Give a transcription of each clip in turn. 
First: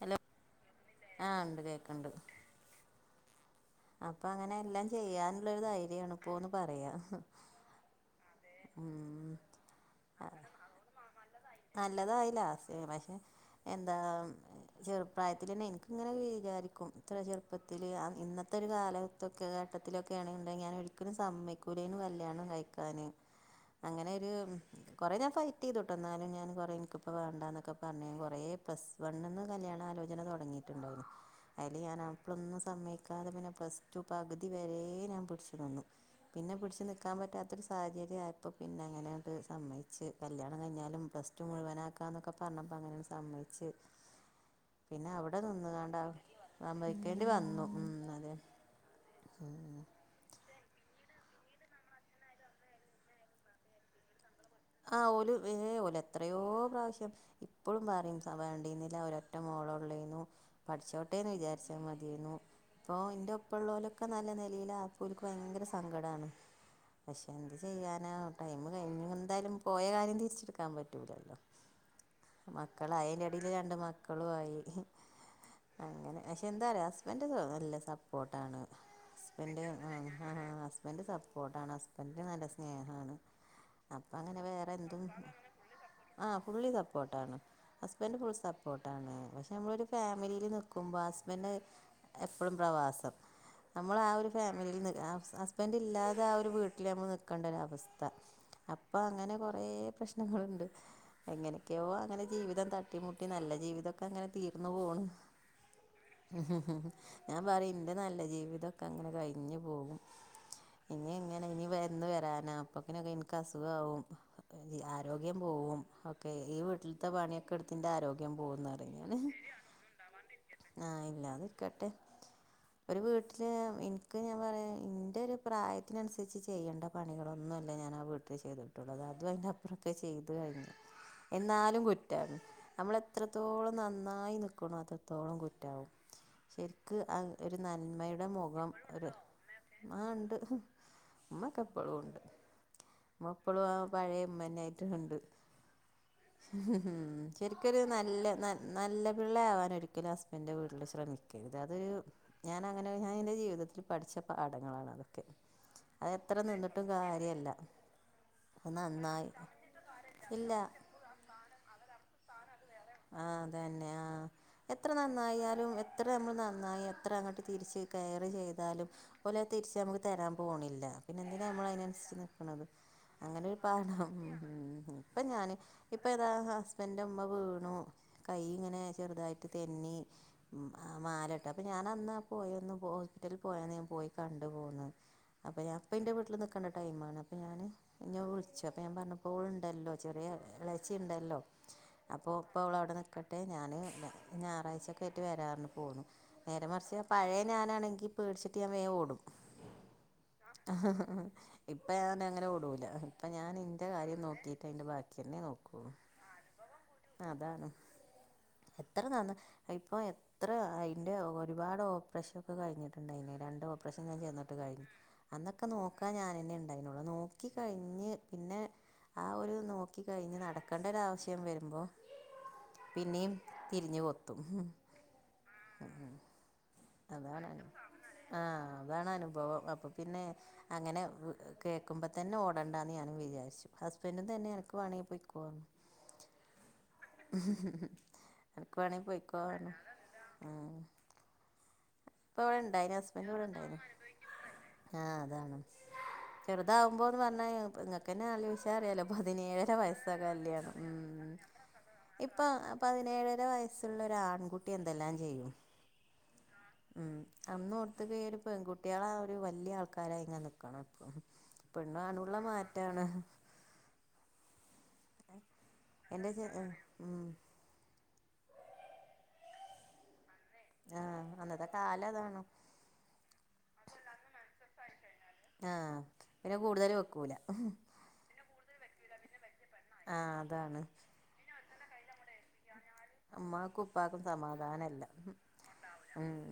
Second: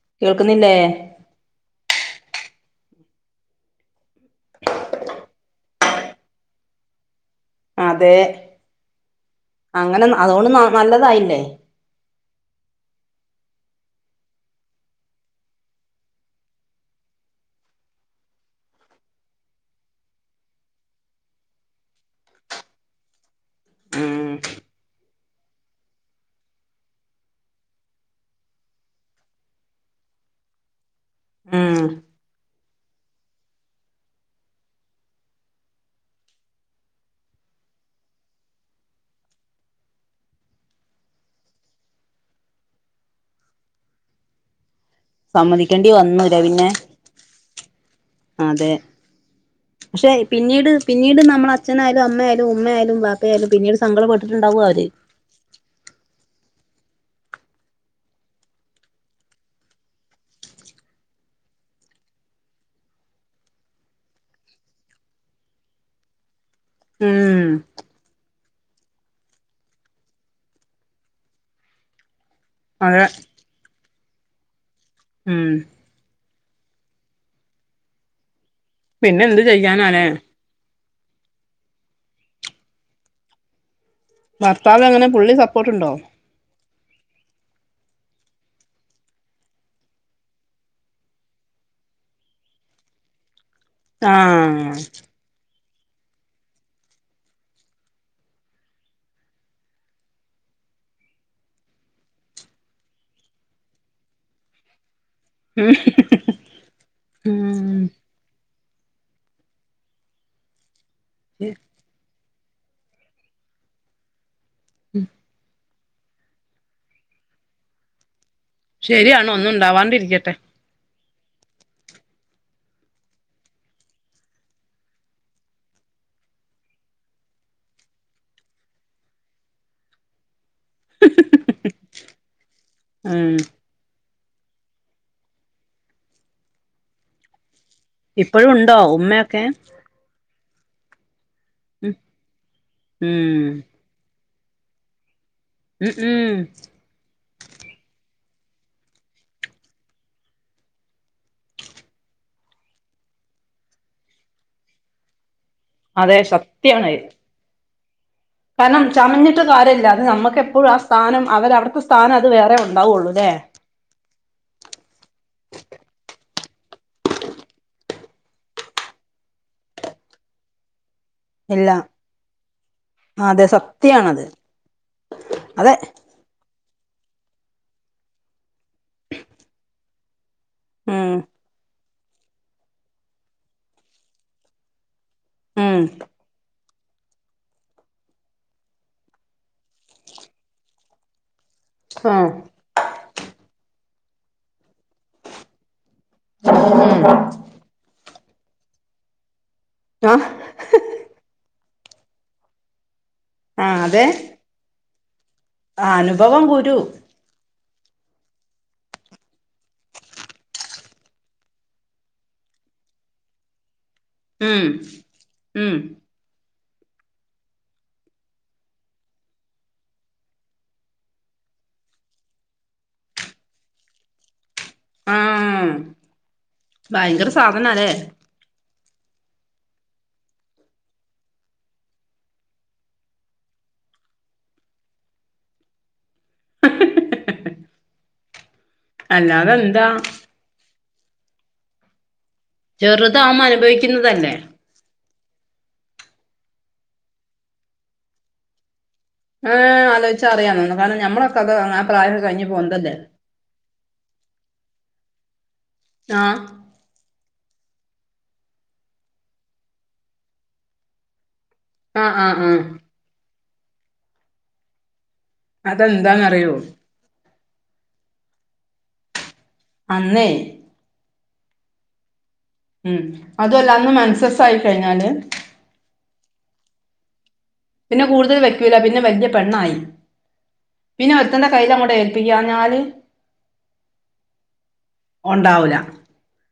Hello കേൾക്കുന്നില്ലേ ആഹ് ണ്ട് കേക്കണ്ട് അപ്പൊ അങ്ങനെ എല്ലാം ചെയ്യാനുള്ളരു ധൈര്യണ് ഇപ്പോന്ന് പറയാ അതേ ഉം അങ്ങനെ ന്നു അതോണ്ട് നല്ലതായില്ലേ നല്ലതായില്ല പക്ഷെ എന്താ ചെറുപ്രായത്തില് തന്നെ ഇന്ക്ക് ഇങ്ങനെ വിചാരിക്കും ഇത്ര ചെറുപ്പത്തില് ഇന്നത്തെ ഒരു കാല ത്തൊക്കെ ഘട്ടത്തിലൊക്കെയാ ണെന്നുണ്ടങ്കി ഞാൻ ഒരിക്കലും സമ്മയ്ക്കൂലേന്ന് കല്യാണം കഴിക്കാന് അങ്ങനെരു ഉം കൊറേ ഞാൻ ഫൈറ്റ് ചെയ്തുട്ട എന്നാലും ഞാൻ കൊറെ എനിക്കിപ്പ വേണ്ടന്നൊക്കെ പറഞ്ഞ് കൊറെ പ്ലസ് വണ്ണിന് കല്യാണ ആലോചന തുടങ്ങിയിട്ടുണ്ടായിരുന്നു ഉം അതില് ഞാൻ അപ്പോളൊന്നും സമ്മയി ക്കാതെ പിന്നെ പ്ലസ് ടു പകുതി വരേ ഞാൻ പിടിച്ചു നിന്നു പിന്നെ പിടിച്ചു നിക്കാൻ പറ്റാത്ത ഒരു സാഹചര്യ ആയപ്പോ പിന്നെ അങ്ങനെ അത് സമ്മയിച്ച് കല്യാണം കഴിഞ്ഞാലും പ്ലസ് ടു മുഴുവനാക്കാന്നൊക്കെ പറഞ്ഞപ്പോൾ അങ്ങനെ അത് സമ്മയി ച്ച് പിന്നെ അവിടെ നിന്നു സമ്മതിക്കേണ്ടി കാണ്ട് വന്നൂല പിന്നെ സമ്മയിക്കേണ്ടി വന്നു ഉം അതെ ഉം പക്ഷെ പിന്നീട് പിന്നീട് നമ്മള അച്ഛനായാലും അമ്മയാലും ഉമ്മയാലും ബാപ്പയായാലും പിന്നീട് സങ്കടപെട്ടിട്ടുണ്ടാവും അവര് ആ ഓല് ഏ ഓല് എത്രയോ പ്രാവശ്യം ഇപ്പളും പറയും വേണ്ടീന്നില്ല ഒരൊറ്റ മോളേ ഒള്ളീന്നു പഠിച്ചോട്ടേന്ന് വിചാരിച്ചാൽ മതിയേന്നു ഇപ്പൊ എന്റെ ഒപ്പം ഉള്ളോലൊക്കെ നല്ല നിലയിലായപ്പോ ഓര്ക്ക് ഭയങ്കര സങ്കടമാണ് പക്ഷെ ഉം എന്ത് ചെയ്യാനാ ടൈം കഴിഞ്ഞൊ എന്തായാലും പോയ കാര്യം തിരിച്ചെടുക്കാൻ പറ്റൂലല്ലോ മക്കൾ അതെ അയി ഇതിൽ രണ്ട് മക്കളുവായി ഉം അങ്ങനെ പക്ഷെ എന്താറിയോ ഹസ്ബന്റ് നല്ല സപ് പ്പോർട്ടാണ് പിന്നെ എന്ത് ഹസ്ബന്റ് ചെയ്യാനാലേ ഹസ് ബന്റ് സപ്പോർട്ടാണ് ഹസ്ബെന്റ് നല്ല സ്നേഹമാണ് അപ്പം ഭർത്താവ് എങ്ങന പുള്ളി സപ്പോർട്ടുണ്ടോ ആഹ് പുള്ളി സപ്പോർട്ടാണ് ഹസ്ബന്റ് ഫുൾ സപ്പോർട്ടാണ് പക്ഷെ നമ്മളൊരു ഫാമിലിയിൽ നിൽക്കുമ്പോൾ ഹസ്ബന്റ് എപ്പോഴും പ്രവാസം നമ്മൾ ആ ഒരു ആഹ് ഫാമിലിയിൽ നി ഹസ്ബന്റ് ഇല്ലാതെ ആ ഒരു വീട്ടിൽ നമ്മൾ നൽക്കേണ്ട ഒരവസ്ഥ അപ്പൊ അങ്ങനെ കൊറേ പ്രശ്നങ്ങളുണ്ട് എങ്ങനെയൊക്കെയോ അങ്ങനെ ജീവിതം തട്ടിമുട്ടി നല്ല ജീവിതമൊക്കെ അങ്ങനെ തീർന്നു പോണ് ഉം ഞാൻ പറയും എന്റെ നല്ല ജീവിതൊക്കെ അങ്ങനെ കഴിഞ്ഞു പോകും ഇനി എങ്ങനെ ഇനി വരുന്ന് വരാന അപ്പക്കിനൊക്കെ എനിക്ക് അസുഖാവും ആരോഗ്യം പോവും ഓക്കെ ഈ വീട്ടിലത്തെ പണിയൊക്കെ എടുത്തെന്റെ ആരോഗ്യം പോകും ശരിയാണ് ങ്ങ ഒന്നും ഉണ്ടാവാണ്ടിരിക്കട്ടെ ആഹ് ഇല്ലാതിക്കട്ടെ ഒരു വീട്ടില് എനിക്ക് ഞാൻ പറയാ എന്റെ ഒരു പ്രായത്തിനനുസരിച്ച് ചെയ്യണ്ട പണികളൊന്നുമല്ല ഞാൻ ആ വീട്ടിൽ ചെയ്തിട്ടുള്ളത് അതും അതിൻ്റപ്പറൊക്കെ ചെയ്തു കഴിഞ്ഞു എന്നാലും കുറ്റാണ് നമ്മൾ ഉം എത്രത്തോളം നന്നായി നിക്കണം അത്രത്തോളം കുറ്റാവും ശരിക്ക് ആ ഒരു നന്മ അമ്മയുടെ ഇപ്പോഴും മുഖം ഉണ്ടോ ഒരു ഉമ്മയൊക്കെ ആ ഉണ്ട് ഉമ്മക്കെ ഉം എപ്പോളും ഉണ്ട് ഉമ്മ ഉം ഇപ്പളും ആ പഴയ ഉമ്മതന്നെ ആയിട്ട് കണ്ട് ഉം ഉം ശരിക്കൊരു നല്ല നല്ല പിള്ളയാവാൻ ഒരിക്കലും ഹസ്ബൻ്റെ വീട്ടിൽ ശ്രമിക്കരുത് അത് ഞാൻ അങ്ങനെ ഞാൻ എന്റെ ജീവിതത്തിൽ പഠിച്ച പാഠങ്ങളാണ് അതൊക്കെ അതെ അതെത്ര നിന്നിട്ടും സത്യാണ് കാര്യല്ല കാരണം ചമഞ്ഞിട്ട് കാര്യല്ല അത് നമ്മുക്കെപ്പോഴും ഇല്ല ആ സ്ഥാനം അവർ അവിടുത്തെ സ്ഥാനം അത് വേറെ ഉണ്ടാവുള്ളൂല്ലേ? തന്നെ ആഹ് എത്ര നന്നായാലും എത്ര നമ്മൾ നന്നായി എത്ര അങ്ങോട്ട് തിരിച്ച് കെയറ് ചെയ്താലും പോലെ തിരിച്ച് നമുക്ക് തരാൻ പോണില്ല പിന്നെ എന്തിനാ നമ്മൾ ഇല്ല അതിനനുസരിച്ച് നിക്കണത് അതെ അങ്ങനെ ഒരു പാഠം സത്യാണത് ഇപ്പൊ ഞാന് അതെ ഇപ്പൊ താ ഹസ്ബന്റിന്റെ ഉമ്മ വീണു കൈ ഇങ്ങനെ ചെറുതായിട്ട് തെന്നി ഉം മാലേട്ടു അപ്പൊ ഞാൻഅന്നാ പോയൊന്ന് ഹോസ്പിറ്റലി പോയന്ന് ഞാൻ പോയി കണ്ടു പൊന്നത് അപ്പൊ ഞാ ഉം അപ്പ എന്റെ വീട്ടില് നിക്കണ ടൈമാണ് അപ്പ ഞാന് എന്നെ വിളിച്ചപ്പോ ഞാൻ പറഞ്ഞു പോൾ ഉണ്ടല്ലോ, ചെറിയ ഇളേച്ചി ഉണ്ടല്ലോ, ആഹ് അപ്പോ ഇപ്പോ അവൾഅവിടെ നിൽക്കട്ടഞാന് ഞായറാഴ്ച ഒക്കെ ആയിട്ട് വരാ ന്ന്പറഞ്ഞു പോന്നു നേരെ മറിച്ച് പഴ ഉം ഞാനാണെങ്കിൽ പേടിച്ചിട്ട് ഞാൻ വേം ഓടും. [unintelligible] ഇപ്പ ഞാൻ അങ്ങനെ ഓടൂല ഇപ്പൊ ഞാൻ ഇന്റെ കാര്യം നോക്കിട്ട് അതിന്റെ ബാക്കി [inaudible] ആ അനുഭവം ഗുരു. അതാണ്. എത്ര നന്ന്. ഇപ്പൊ എത്ര അയിന്റെ ഒരുപാട് ഓപ്രഷൻ ഒക്കെ കഴിഞ്ഞിട്ടുണ്ടായിന് രണ്ട് ഓപ്പ ഇപ്രാവിശ്യംഞാൻ ചെന്നിട്ട് ഉം കരഞ്ഞു അ ന്നൊക്കെ ഉം നോക്കാൻ ഞാൻ ഉണ്ട് ഉണ്ടായിരുന്നുള്ളു, നോക്കി കഴിഞ്ഞ് പിന്നെ ആ ഒരു നോക്കി കഴിഞ്ഞ് നടക്കെണ്ടരാവശ്യം വരുമ്പോ പിന്നെയും തിരിഞ്ഞ് കൊത്തും ഉം ആഹ് ഭയങ്കര സാധനാല്ലേ? ആഹ അതാണ് അനുഭവം അപ്പൊ പിന്നെ അങ്ങനെ കേക്കുമ്പോ തന്നെ ഓടണ്ടാന്ന് ഞാനും വിചാരിച്ചു. ഹസ്ബൻഡും തന്നെ നിനക്ക് വേണമെങ്കി പോയിക്കോന്ന് ഹും ഹും ഹും നിനക്കുംവാേണെങ്കിൽ പോയിക്കോ അല്ലാതെ എന്താ ഉ ഇപ്പ ഇവിടെ ണ്ടായിന്, ഹസ്ബൻഡ് ചെറുതാവുമ്പോ ഇവിടെ ണ്ടായിന്. അനുഭവിക്കുന്നതല്ലേ ആഹ് അതാണ്, ചെറുതാവുമ്പോന്ന് പറഞ്ഞാ [unintelligible] ക്കന്നെ ആലോചിച്ചാ അറിയാലോ പതിനേഴര ഏഹ് വയസ്സാ ആലോചിച്ചാ കല്യാണം അറിയാന്ന് കാരണം ഉം ഞമ്മളൊക്കെ അത് ആ പ്രായം ഇപ്പ കഴിഞ്ഞ് പോന്നതല്ലേ പതിനേഴര വയസ്സുള്ളൊരു ആൺകുട്ടി എന്തെല്ലാം ചെയ്യും ആഹ ഉം അന്ന് ഓർത്ത ക ഒരു ഉംപെൺകുട്ടികളെ ഒരു വല്ലാ ആൾക്കാരായി ഇങ്ങനെ നിക്കണം ഇപ്പം ആഹ് പെണ്ണുംആണുള്ള ആഹ് ആഹ് മാറ്റാണ്. എന്റെ ചേ അതെന്താന്നറിയോ ഉ അന്നേ ആഹ് അന്നത്തെ കാലം അതാണ്. ഉം അതു അല്ല അന്ന് മെൻസസ് ആയി കഴിഞ്ഞാല് ആഹ പിന്നെ കൂടുതൽ വെക്കൂല. പിന്നെ കൂടുതൽ വെക്കൂല പിന്നെ വലിയ പെണ്ണായി. ആ അതാണ്. പിന്നെ ഒരുത്തന്റെ കയ്യിൽ അങ്ങോട്ട് ഏൽപ്പിക്കുക ഞ്ഞാല് ഉമ്മാക്കും ഉപ്പാക്കും സമാധാനം ഇല്ല ഉം ഉണ്ടാവൂല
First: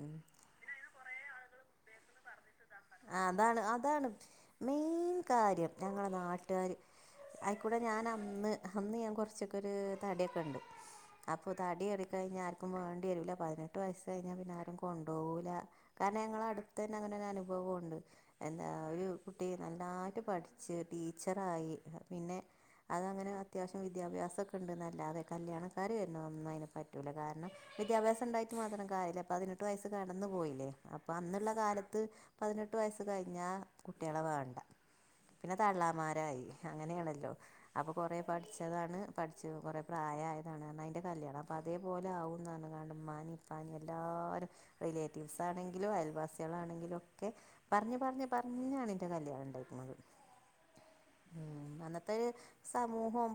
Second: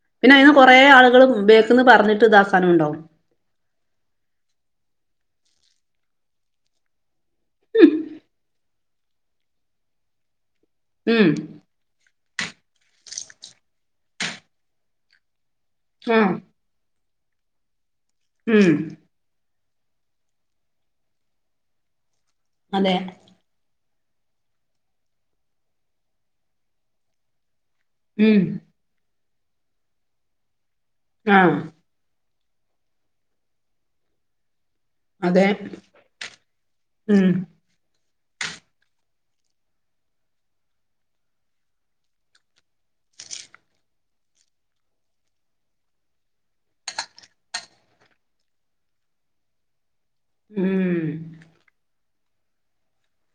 ഉം പിന്നെ അതിന് കൊറേ ആളുകള് ഉപയോക്കിന്ന് പറഞ്ഞിട്ട് ഇതാക്കാനും ഉണ്ടോ അതാണ് അതാണ് മെയിൻ കാര്യം ഞങ്ങളെ നാട്ടുകാര് അയിക്കൂടെ ഞാൻ അന്ന് അന്ന് ഞാൻ കുറച്ചൊക്കെ ഒരു തടി ഒക്കെ ഉണ്ട് ഉം അപ്പൊ തടി കയറിക്കകഴിഞ്ഞാ ആർക്കും വേണ്ടി വരൂല, പതിനെട്ട് വയസു കഴിഞ്ഞാൽ പിന്നെ ആരും കൊണ്ട്പോകൂല്ല കാരണം ആഹ് ഞങ്ങള അടുത്ത് തന്നെ അങ്ങനെ ഒരു അനുഭവംണ്ട് ഉം എല്ലാവരു ഒരുകുട്ടി നന്നായിട്ട് പഠിച്ച് ടീച്ചറായി പിന്നെ അതെ അതങ്ങനെ അത്യാവശ്യം വിദ്യാഭ്യാസമൊക്കെ അത്യാവശ്യം വിദ്യാഭ്യാസംഉണ്ടെന്നല്ലാതെ കല്യാണക്കാർ വരുന്നതൊന്നും അതിന്ന് പറ്റൂില്ല കാരണം വിദ്യാഭ്യാസം ഉം ഉണ്ടായിട്ട് മാത്രം കാര്യല്ല, പതിനെട്ട് വയസ് കടന്നു പോയില്ലേ, അപ്പൊ അന്നുള്ള ആഹ് കാലത്ത് പതിനെട്ട് വയസ്സ് കഴിഞ്ഞാ കുട്ടികളെ വേണ്ട. അതെ പിന്നെ തള്ളാമാരായി ഉം അങ്ങനെയാണല്ലോ അപ്പൊ കൊറേ പഠിച്ചതാണ്, പഠിച്ചു കൊറെ പ്രായം ആയതാണ് അതിന്റെ കല്യാണം, അപ്പൊ അതേ അതുപോലെ ആകുന്നതാണ് കാരണം ഉമ്മാനോം ഉപ്പനേം എല്ലാവരും റിലേറ്റീവ്സ് ആണെങ്കിലും അയൽവാസികളാണെങ്കിലും ഒക്കെ പറഞ്ഞ് പറഞ്ഞു പറഞ്ഞാണ് എന്റെ കല്യാണം ഉണ്ടായിരിക്കുന്നത് മം മം അന്നത്തെ ഒരു സമൂഹോം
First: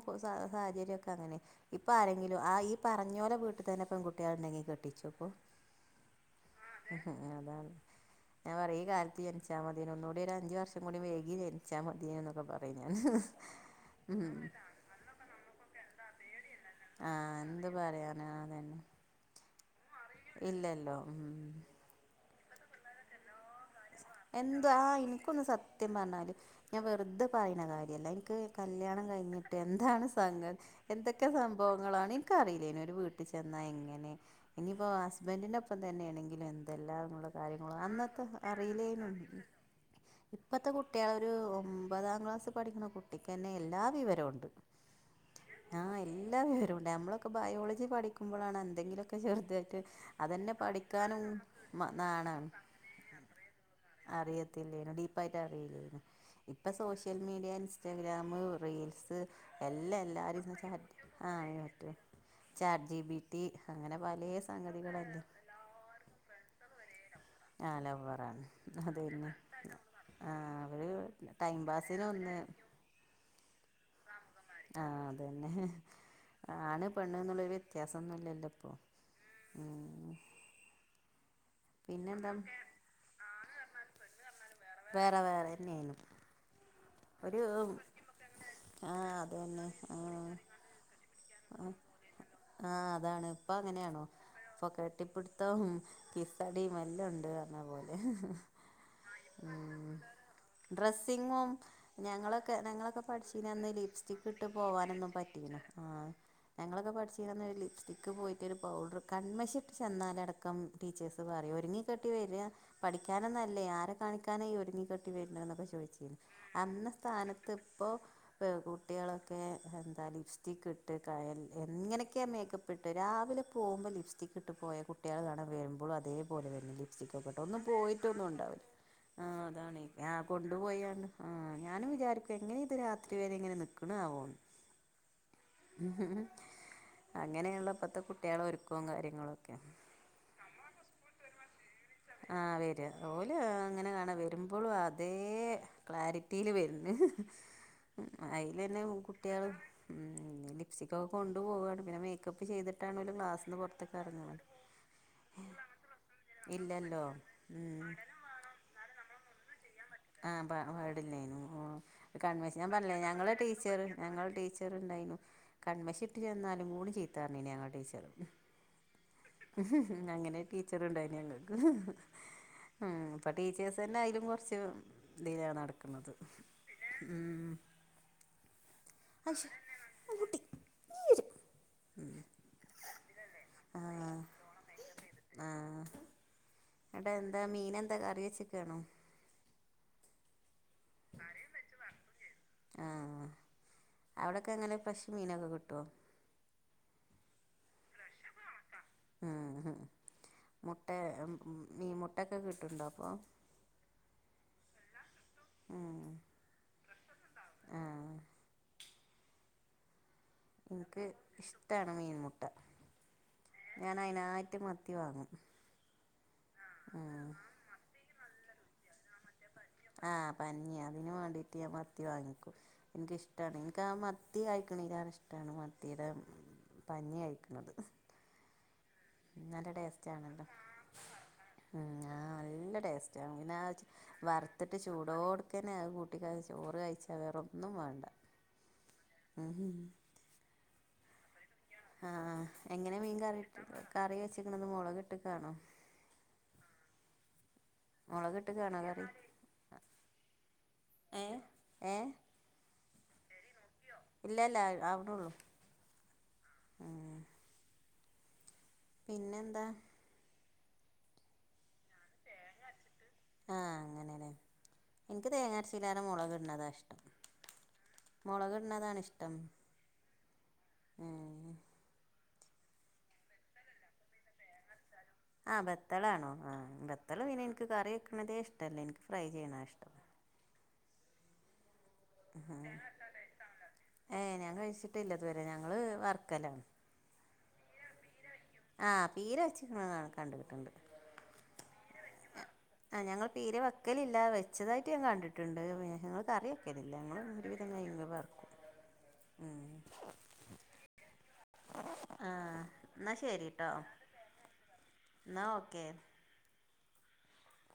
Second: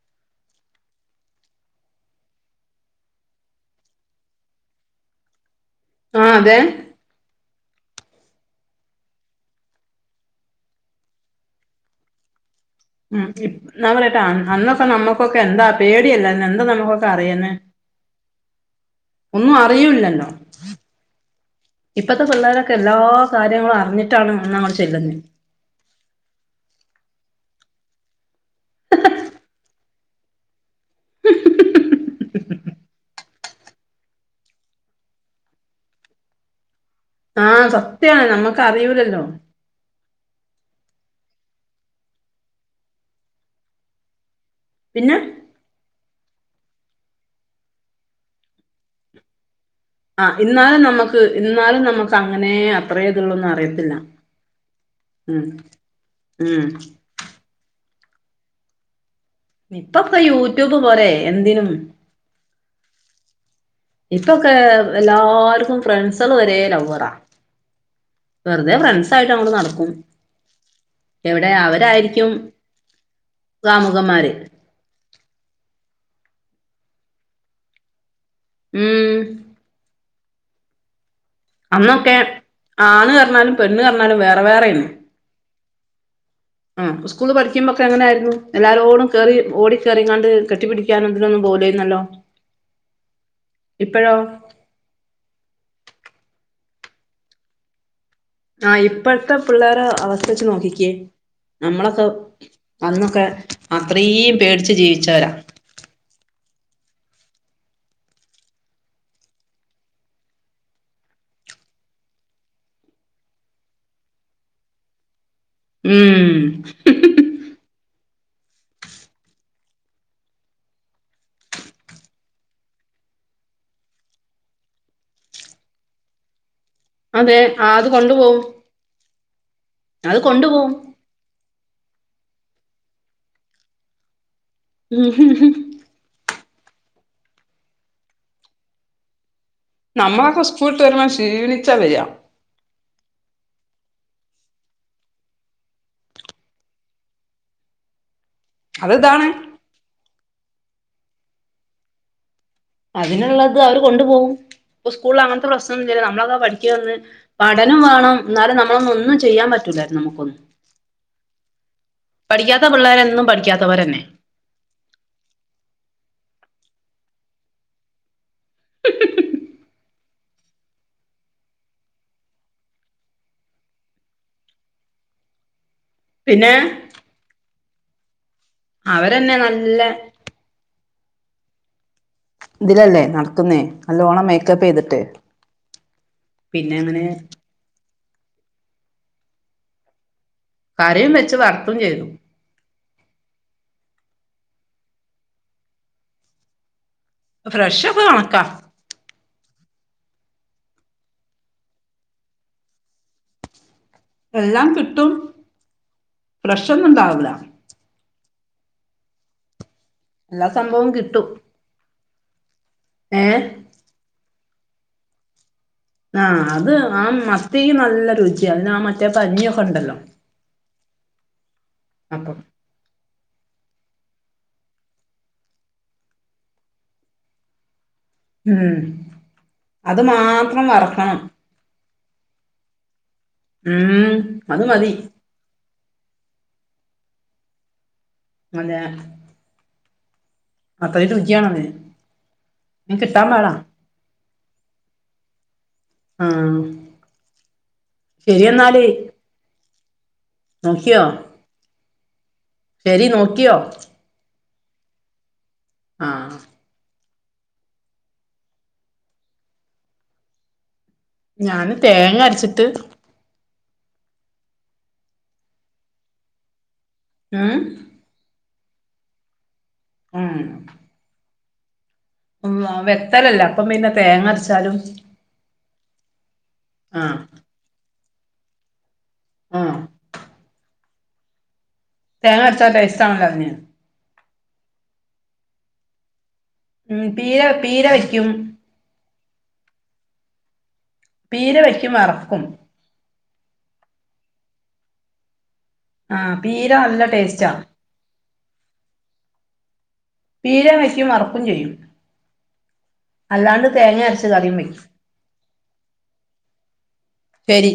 സാഹചര്യഒക്കെ അങ്ങനെ ഇപ്പൊ ആരെങ്കിലും, ആ ഈ പറഞ്ഞോലെ വീട്ടിൽ തന്നെ പെൺകുട്ട്യള് ഇണ്ടെങ്കി കെട്ടിച്ചു ഇപ്പൊ ആഹ് അതെ ഉം അതാണ്. ഞാൻ പറയും ഈ കാലത്ത് ജനിച്ചാ മതിന ഒന്നുകൂടി ഒരു അഞ്ച് വർഷം കൂടി വൈകി ജനിച്ചാ മതിന എന്നക്കെ പറഞ്ഞു. ഉ എന്നാ ഞാൻ പറയട്ടെ അന്നൊക്കെ നമ്മുക്കൊക്കെ എന്താ പേടിയല്ല എന്താ നമ്മുക്കൊ ആഹ് എന്ത് പറയാനാ അതന്നെ. ഒന്നും ആ ഇല്ലല്ലോ ഉം ഇപ്പത്തെ പിള്ളേരൊക്കെ എല്ലാ കാര്യങ്ങളും അറിഞ്ഞിട്ടാണ് എന്ത് അങ്ങോട്ട് ആ ചെല്ലുന്നത് എനിക്കൊന്ന് സത്യം പറഞ്ഞാല് ഞാൻ വെറുതെ പറയുന്ന കാര്യമല്ല, ഇന്ക്ക് കല്യാണം കഴിഞ്ഞിട്ട് [unintelligible] എന്തൊക്കെ സംഭവങ്ങളാണ്. ഇന്ക്കറിയില്ലെനി ഒരു വീട്ടിൽ ചെന്നാ എങ്ങനെ ഇനിയിപ്പോ ഹസ്ബൻറിനൊപ്പം തന്നെയാണെങ്കിലും എന്തെല്ലാം ള്ള ആഹ് കാര്യങ്ങളും സത്യാണ് അന്നൊക്കെ നമ്മക്ക് അറിയില്ലേനി. അറിയൂലല്ലോ ഇപ്പത്തെ കുട്ടികൾ ഒരു ഒമ്പതാം ക്ലാസ് പഠിക്കുന്ന കുട്ടിക്ക്ന്നെ എല്ലാ വിവരുണ്ട്. പിന്നെ. ആഹ്. എല്ലാ വിവരുംണ്ട് നമ്മളൊക്കെ ബയോളജി പഠിക്കുമ്പോഴാണ് എന്തെങ്കിലുക്കെ ചെറുതായിട്ട് ആഹ് അതന്നെ ഇന്നാലും നമുക്ക് പഠിക്കാനും ഇ ഇന്നാലും നമുക്ക് നാണാണ് അങ്ങനെ അത്രേത്ള്ളൂന്ന് അറിയത്തില്ല. അറിയത്തില്ലേനു ഡീപ്പായിട്ട് മം അറിയില്ലേനു മം ഇപ്പം സോഷ്യൽ മീഡിയ, ഇൻസ്റ്റാഗ്രാമ്, റീൽസ് എല്ല ഇപ്പൊക്കെ എല്ലാരും യൂട്യൂബ് പോരെ ആ എന്തിനും [unintelligible] ചാറ്റ്ജിപിറ്റി ട്ടി അങ്ങനെ പല സംഗതികളല്ലേ. ഫ്രണ്ട്സുകള് വരേ ലവ്വറാ. ആ ലവ്വറാണ് വെറുതെ അത് തന്നെ ഫ്രണ്ട്സായിട്ട് അങ്ങോട്ട് നടക്കും. ആ അവർ എവിടെ ടൈം പാസിന് അവരായിരിക്കും ഒന്ന് കാമുകന്മാര്. ആഹ് അത് തന്നെ. ആണ് പെണ് എന്നുള്ളരു വ്യത്യാസൊന്നുമല്ലല്ലോ. ഇപ്പോ ഉം മം. അന്നൊക്കെ ആണ് പറഞ്ഞാലും, പെണ് പറഞ്ഞാലും വേറെ വേറെനി എത്ര വേറെ നും [unintelligible] ആഹ് സ്കൂള് പഠിക്കുമ്പൊക്കെ എങ്ങനെയായിരുന്നു. ആ എല്ലാരോടും കേറി അത് തന്നെ ഓടി ആ കയറിങ്ങാണ്ട് കെട്ടിപിടിക്ക [unintelligible] ലൊന്നും പോവുലെന്നല്ലോ. ആ അതാണ് ഇപ്പൊ അങ്ങനെയാണോ? ഇപ്പൊ കെട്ടിപ്പിടുത്തം, കിസ്സടിം എല്ലാംഉണ്ട് പറഞ്ഞ പോലെ ആഹ് ഇപ്പോഴത്തെ മം പിള്ളേരെ അവസ്ഥ വെച്ച് നോക്കിക്കേ ഡ്രസ്സിങ്ങും നമ്മളൊക്കെ ഞങ്ങളൊക്കെ ഞങ്ങളൊക്കെ അന്നൊക്കെ പഠിച്ച അന്ന് ലിപ്സ്റ്റിക് അത്രയും ഇട്ട് പേടിച്ച് പോവാനൊന്നും ജീവിച്ചവരാ പറ്റില. ആ ഞങ്ങളൊക്കെ പഠ ചീന്നൊരു ലിപ്സ്റ്റിക്ക് പോയിട്ട് ഒരു പൗഡറ് കണ്മശിട്ട് ചെന്നാലടക്കം ടീച്ചേഴ്സ് പറയും. ഒരുങ്ങി കെട്ടി വെരാ പഠിക്കാനോന്നല്ലേ ആരെ കാണിക്കാനാ ഈ ഒരുങ്ങിക്കെട്ടി വേര്ണെ ന്നൊക്കെ ചോയിചിനി ഉം അന്നോ സ്ഥാനത്ത് ഇപ്പോ കുട്ടികളൊക്കെ എന്താ ലിപ്സ്റ്റിക് ഇട്ട് കയൽ എങ്ങനെ മേക്കപ്പ്ട്ട് രാവിലെ പോകുംമ്പോ ലിപ്സ്റ്റിക്ക്ട്ട് പോയാ കുട്ടികൾ കാണ വരുമ്പോളും അതേപോലെ വേര് അതെ ലിപ്സ്റ്റിക്ക്ക്കെട്ടോ ഒന്നും ആ അത് പോയിട്ടൊന്നും കൊണ്ടുപോകും ഉണ്ടാവില്ല. ആഹ് അതാണ് ആ അത് കൊണ്ടുപോകും കൊണ്ടുപോയാണ്. ആഹ് ഞാനും വിചാരിക്കും എങ്ങനെ ഇത് രാത്രി വേരെ ഇങ്ങനെ നിക്ണ ആവോന്ന് മം മം മംഹ് മ്മ്ഹ്ഹ്. അങ്ങനെയാണല്ലോ ഇപ്പത്തെ കുട്ടിയേളെ ഒരുക്കോം കാര്യങ്ങളൊക്കെ. നമ്മളൊക്കെ ഉസ്കൂള്ട്ട് വരുമ്പോ ക്ഷീണിച്ചാ വേരാ ആഹ് വെരാ. ഓല് അങ്ങനെ കാണാ വരുമ്പോളും അതേ ക്ലാരിറ്റിയില് വര്ന്ന് ലെന്നെ അതിതാണ് കുട്ടിയെള്. മം ലിപ്റ്റിക് ഒക്കെ കൊണ്ടു പോവാണ് പിന്നെ മേക്കപ്പ് ചെയ്തി അതിന്ള്ളത് അവര് കൊണ്ടു പോവും. ഇപ്പ സ്കൂളിൽ അങ്ങനത്തെ പ്രശ്നോന്നുല്ലല്ലോ നമ്മളൊക്കെ പഠിക്ണന്ന് ഇല്ലല്ലോ പഠനം ഉം വേണം ന്നാലും നമ്മളൊന്നുംഒന്നും ചെയ്യാൻ പറ്റൂല്ല ആ പാ പാട്ല്ലെനി. ഓ കൺമഷ പഠിക്കാത്ത ഞാൻ പറഞ്ഞില്ലേ പിള്ളേരെന്നും ഞങ്ങള ടീച്ചറ് പഠിക്കാത്തവരന്നെ ഞങ്ങള് ടീ ട്ടറ് ണ്ടായിനു കണ്മശിട്ട് ചെന്നാലും മൂണ് ചീത്താറിനി ഞങ്ങ ടീച്ചറും ഉ അങ്ങനെ ടീച്ചർണ്ടായിന ഞങ്ങക്ക് ഉം ഇപ്പൊ ടീച്ചേഴ്സ് തന്നെ അയലും കുറച്ച് തില നടക്കുന്നത് പിന്നെ ഉം അവരന്നെ അശ് നല്ല ഊട്ടി ര് ഉം ഇതിലല്ലേ നടക്കുന്നേ നല്ലോണം മേക്കപ്പ് ചെയ്തിട്ട് പിന്നെ അങ്ങനെ ഇവിടെ എന്താ മീന എന്താ കറി വെച്ചക്കാണോ കറിയും വെച്ച് വറുക്കും ചെയ്ത ആഹ അവിടൊക്കെ എങ്ങനെ ഫ്രഷ് മീനൊക്കെ കിട്ടുവോ ഫ്രഷ് ഇപ്പ കണക്കാ മ് മ് മുട്ടെ മ് മ് മീ മുട്ടക്കെ കിട്ടുണ്ടോ അപ്പമ് എല്ലാം കിട്ടും പ്രഷ ഒന്നും ഉണ്ടാവില്ല ആ എല്ലാ സംഭവവും എൻക്ക് കിട്ടും ഇഷ്ട്ടാണ് മീൻമുട്ട ഏ ഞാൻ അയിനായിട്ട് മത്തി വാങ്ങും ആഹ് അത് ആ ഉം മത്തിയും നല്ല രുചിയ അതിന് ആ മറ്റേ പഞ്ഞിയൊക്കെ ഉണ്ടല്ലോ ആഹ പഞ്ഞി അതിന് വേണ്ടീട്ട് ഞാൻ മത്തി അപ്പം വാങ്ങിക്കും എൻക്ക് ഇഷ്ട്ടാണ് എൻക്ക് ആ മത്തി കയിക്കണെലാണ് ഇഷ്ട്ടാണ് മത്തിയുടെ പഞ്ഞി കഴ്ക്കണത് ഉം അത് മാത്രം വറക്കണം ആ ഞാ നല്ല ടേസ്റ്റാ പിന്നാ ച്ച് ഉം അത് വറുത്തിട്ട് മതി ചൂടോടു ക്കനെ അതു കൂട്ടികഴിച് ചോറ് കഴിച്ചാ വേറെ ഒന്നും വേണ്ട മതെയ മ് മ അത്രക്കുരുചിയണ ആഹ എങ്ങനെ മീൻ കറി കറി വെച്ചക്കണത് മുളക് കിട്ടക്കണോ ആഹ മുളക് കിട്ടകാണാ കറി നോക്കിയോ ഏ ഏ ശരി നോക്കിയോ ഇല്ല ഇല്ല ആവിണുള്ളു ആഹ മ് പിന്നെന്താ ഞാന് തേങ്ങ അരച്ചിട്ട് ആഹ അങ്ങനെല്ലേ എൻക്ക് തേങ്ങാരച്ചിയിലാണ് മുളക് ഇടണതാ ഇഷ്ടം മ് മുളക് ഇട്ണതാണിഷ്ടം ഉം മ് ഉവ്വ വെക്കലില്ല അപ്പം പിന്നെ തേങ്ങ അരച്ചാലും ആഹ് ബത്തളാണോ ആ ബത്തള ആഹ് പിന്നെ എനിക്ക് കറി വെക്കണതേ ഇഷ്ടല്ല എനിക്ക് ഫ്രൈ ചെയ്യണ ആഹ് ഇഷ്ടം തേങ്ങ അരച്ചാ ടേസ്റ്റ് ആണല്ലോ അതിന് ഏ ഞാൻ കഴിച്ചിട്ടില്ല ഇതുവരെ ഞങ്ങള് വർക്കല ഉം പീര പീര വെക്കും ആ പീര വച്ചിക്കണാത കണ്ട കിട്ട്ണ്ട് പീര വയ്ക്കും വറക്കും ആ ഞങ്ങൾ പീര വക്കലില്ല വെച്ചതായിട്ട് ഞാൻ കണ്ടിട്ടുണ്ട് പിന്നെ ഞങ്ങള് ആഹ് കറി പീര വെക്കലില്ല നല്ല ഞങ്ങൾ ടേസ്റ്റാ ഒരുവിധം നെയ് മീൻ വർക്കും ഉം പീരേം വെക്കും വറുക്കും ചെയ്യും ആ എന്നാൽ അല്ലാണ്ട് തേങ്ങ അരച്ച് കറിയും വെയ്ക്കും ഇന്നാ ഓക്കെ ശരി